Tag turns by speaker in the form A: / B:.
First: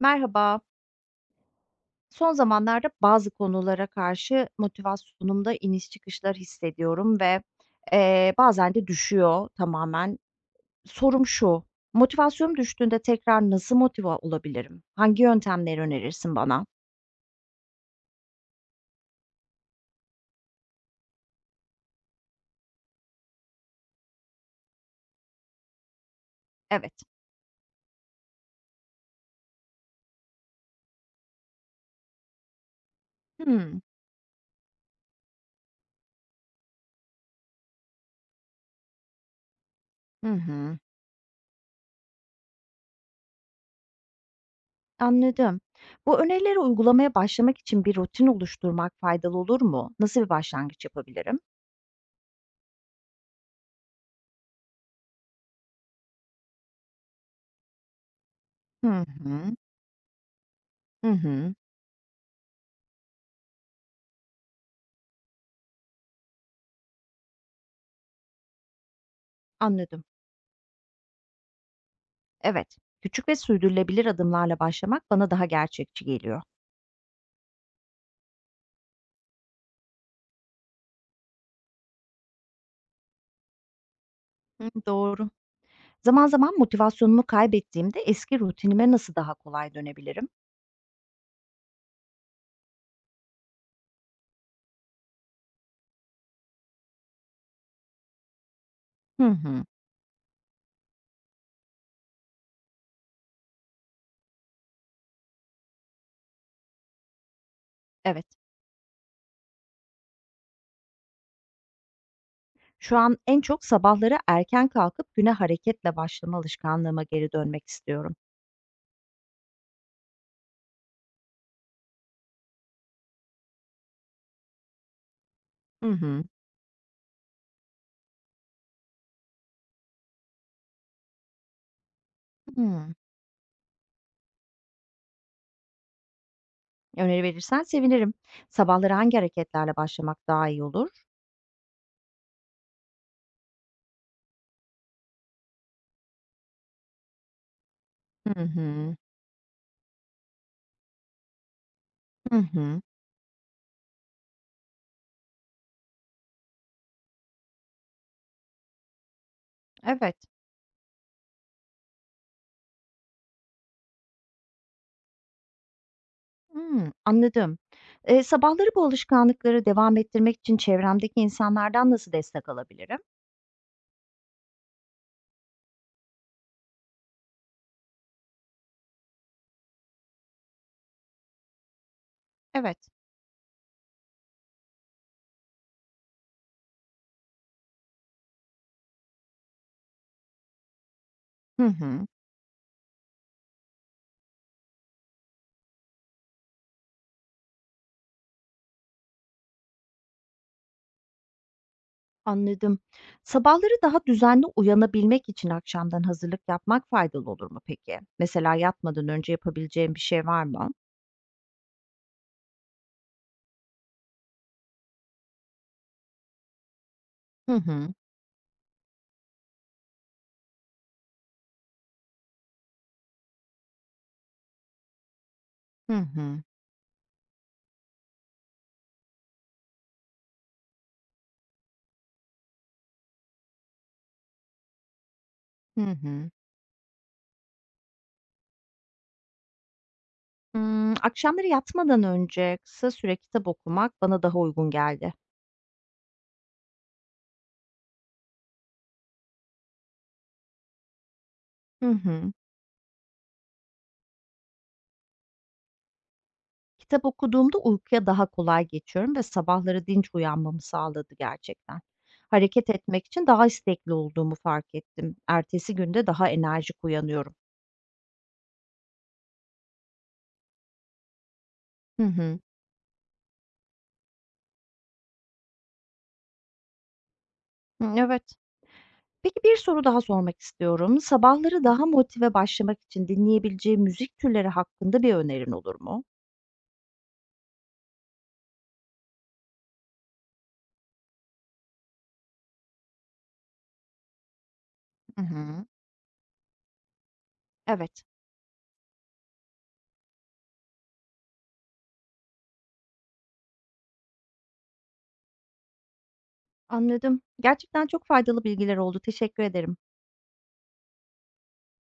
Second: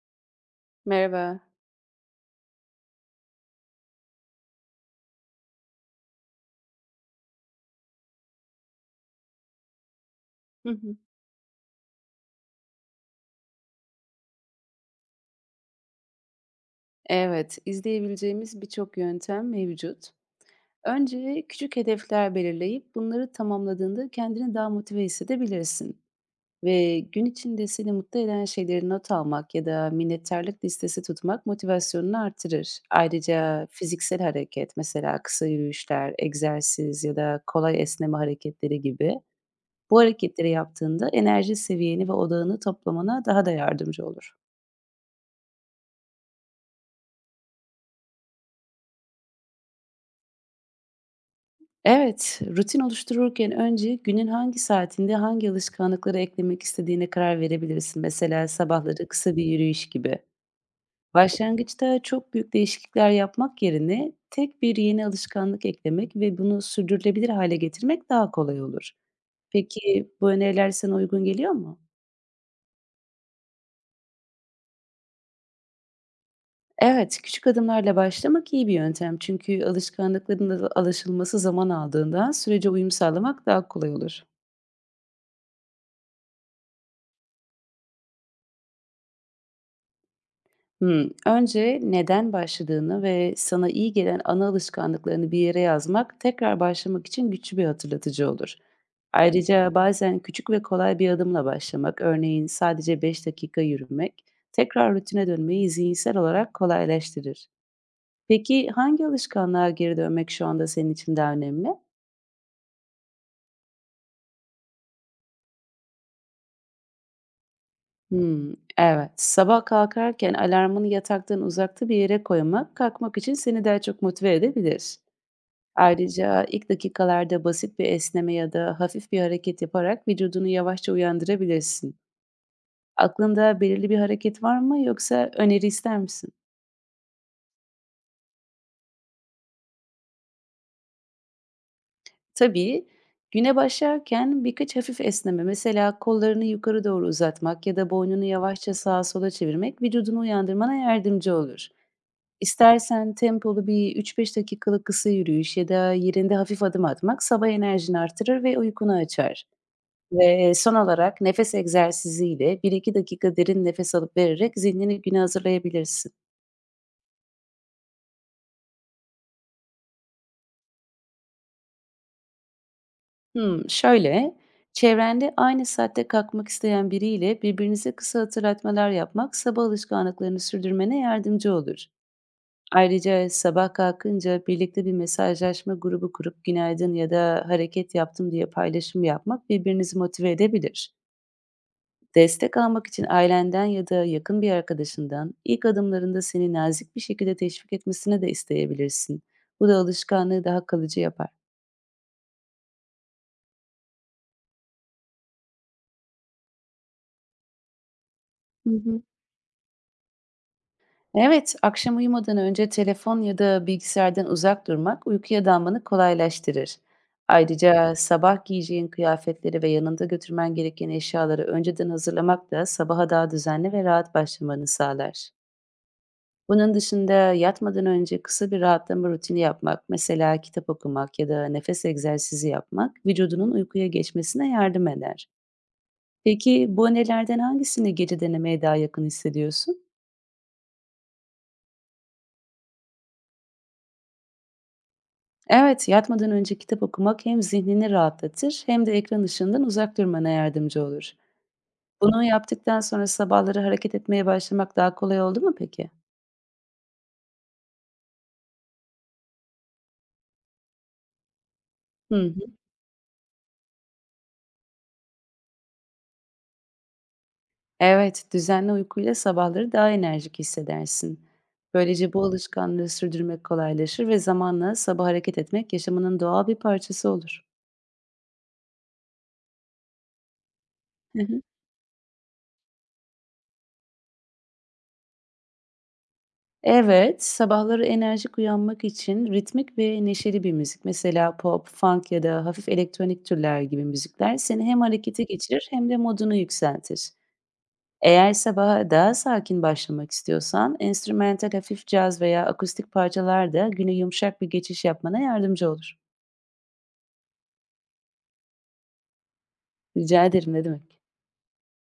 A: Merhaba.
B: Merhaba.
A: Son zamanlarda bazı konulara karşı motivasyonumda iniş çıkışlar hissediyorum, bazen de düşüyor tamamen.
B: Hı hı.
A: Sorum şu, motivasyonum düştüğünde tekrar nasıl motive olabilirim? Hangi yöntemleri önerirsin bana?
B: Evet, izleyebileceğimiz birçok yöntem mevcut. Önce küçük hedefler belirleyip bunları tamamladığında kendini daha motive hissedebilirsin.
A: Evet.
B: Ve gün içinde seni mutlu eden şeyleri not almak ya da minnettarlık listesi tutmak motivasyonunu artırır. Ayrıca
A: Hımm.
B: fiziksel hareket, mesela kısa yürüyüşler, egzersiz ya da kolay esneme hareketleri gibi bu
A: Hı
B: hareketleri
A: hı.
B: yaptığında enerji seviyeni ve odağını toplamana daha da yardımcı olur.
A: Anladım. Bu önerileri uygulamaya başlamak için bir rutin oluşturmak faydalı olur mu? Nasıl bir başlangıç yapabilirim?
B: Evet, rutin oluştururken önce günün hangi saatinde hangi alışkanlıkları eklemek istediğine karar verebilirsin. Mesela
A: Hı
B: sabahları kısa bir
A: hı.
B: yürüyüş gibi.
A: Hı hı.
B: Başlangıçta çok büyük değişiklikler yapmak yerine tek bir yeni alışkanlık eklemek ve bunu sürdürülebilir hale getirmek daha kolay olur.
A: Anladım.
B: Peki bu öneriler sana uygun geliyor mu?
A: Evet, küçük ve sürdürülebilir adımlarla başlamak bana daha gerçekçi geliyor.
B: Evet, küçük adımlarla başlamak iyi bir yöntem çünkü alışılması zaman aldığından sürece uyum sağlamak daha kolay olur.
A: Hı, doğru. Zaman zaman motivasyonumu kaybettiğimde eski rutinime nasıl daha kolay dönebilirim?
B: Hımm. Önce neden başladığını ve sana iyi gelen ana alışkanlıklarını bir yere yazmak, tekrar başlamak için güçlü bir hatırlatıcı olur.
A: Hı hı.
B: Ayrıca bazen küçük ve kolay bir adımla başlamak, örneğin sadece 5 dakika yürümek, tekrar rutine dönmeyi zihinsel olarak kolaylaştırır.
A: Evet,
B: Peki hangi alışkanlığa geri dönmek şu anda senin için daha önemli?
A: şu an en çok sabahları erken kalkıp güne hareketle başlama alışkanlığıma geri dönmek istiyorum.
B: Hımm, evet. Sabah kalkarken alarmını yataktan uzakta bir yere koymak, kalkmak için seni daha çok motive edebilir.
A: Hı hı.
B: Ayrıca ilk dakikalarda basit bir esneme ya da hafif bir hareket yaparak vücudunu yavaşça uyandırabilirsin.
A: Hmm,
B: Aklında belirli bir hareket var mı yoksa öneri ister misin?
A: öneri verirsen sevinirim. Sabahları hangi hareketlerle başlamak daha iyi olur?
B: Tabii. Güne başlarken birkaç hafif esneme, mesela kollarını yukarı doğru uzatmak ya da boynunu
A: Hı
B: yavaşça
A: hı.
B: sağa sola çevirmek vücudunu uyandırmana yardımcı olur.
A: Hı hı.
B: İstersen tempolu bir 3-5 dakikalık kısa yürüyüş ya da yerinde hafif adım atmak sabah enerjini artırır ve uykunu açar.
A: Evet.
B: Son olarak nefes egzersiziyle 1 2 dakika derin nefes alıp vererek zihnini güne hazırlayabilirsin.
A: Hımm, anladım. Sabahları bu alışkanlıkları devam ettirmek için çevremdeki insanlardan nasıl destek alabilirim?
B: Hımm, şöyle, çevrende aynı saatte kalkmak isteyen biriyle birbirinize kısa hatırlatmalar yapmak sabah alışkanlıklarını sürdürmene yardımcı olur.
A: Evet.
B: Ayrıca sabah kalkınca birlikte bir mesajlaşma grubu kurup günaydın ya da hareket yaptım diye paylaşım yapmak birbirinizi motive edebilir.
A: Hı hı,
B: Destek almak için ailenden ya da yakın bir arkadaşından ilk adımlarında seni nazik bir şekilde teşvik etmesine de isteyebilirsin. Bu da alışkanlığı daha kalıcı yapar.
A: anladım. Sabahları daha düzenli uyanabilmek için akşamdan hazırlık yapmak faydalı olur mu peki? Mesela
B: Hı hı.
A: yatmadan önce yapabileceğim bir şey var mı?
B: Evet, akşam uyumadan önce telefon ya da bilgisayardan uzak durmak uykuya dalmanı kolaylaştırır.
A: Hı hı,
B: Ayrıca sabah giyeceğin kıyafetleri ve yanında götürmen gereken eşyaları önceden hazırlamak da sabaha daha düzenli ve rahat başlamanı sağlar.
A: hı hı,
B: Bunun dışında yatmadan önce kısa bir rahatlama rutini yapmak, mesela kitap okumak ya da nefes egzersizi yapmak vücudunun uykuya geçmesine yardım eder.
A: hı hı.
B: Peki bu önerilerden hangisini gece denemeye daha yakın hissediyorsun?
A: Hımm, akşamları yatmadan önce kısa süre kitap okumak bana daha uygun geldi.
B: Evet, yatmadan önce kitap okumak hem zihnini rahatlatır hem de ekran ışığından uzak durmana yardımcı olur.
A: Hı
B: Bunu
A: hı.
B: yaptıktan sonra sabahları hareket etmeye başlamak daha kolay oldu mu peki?
A: Kitap okuduğumda uykuya daha kolay geçiyorum ve sabahları dinç uyanmamı sağladı gerçekten.
B: Hı.
A: Hareket etmek için daha istekli olduğumu fark ettim. Ertesi günde daha enerjik uyanıyorum.
B: Evet, düzenli uykuyla sabahları daha enerjik hissedersin.
A: Hı
B: Böylece bu
A: hı.
B: alışkanlığı sürdürmek kolaylaşır ve zamanla sabah hareket etmek yaşamının doğal bir parçası olur.
A: Hı, evet. Peki bir soru daha sormak istiyorum.
B: Hı hı.
A: Sabahları daha motive başlamak için dinleyebileceğim müzik türleri hakkında bir önerin olur mu?
B: Evet, sabahları enerjik uyanmak için ritmik ve neşeli bir müzik, mesela pop, funk ya da hafif elektronik türler gibi müzikler seni hem harekete
A: Hı
B: geçirir
A: hı.
B: hem de modunu yükseltir.
A: Evet. Evet,
B: Eğer sabaha daha sakin başlamak istiyorsan, enstrümantal hafif caz veya akustik parçalar da güne yumuşak bir geçiş yapmana yardımcı olur.
A: anladım. Gerçekten çok faydalı bilgiler oldu. Teşekkür ederim.
B: Rica ederim, ne demek.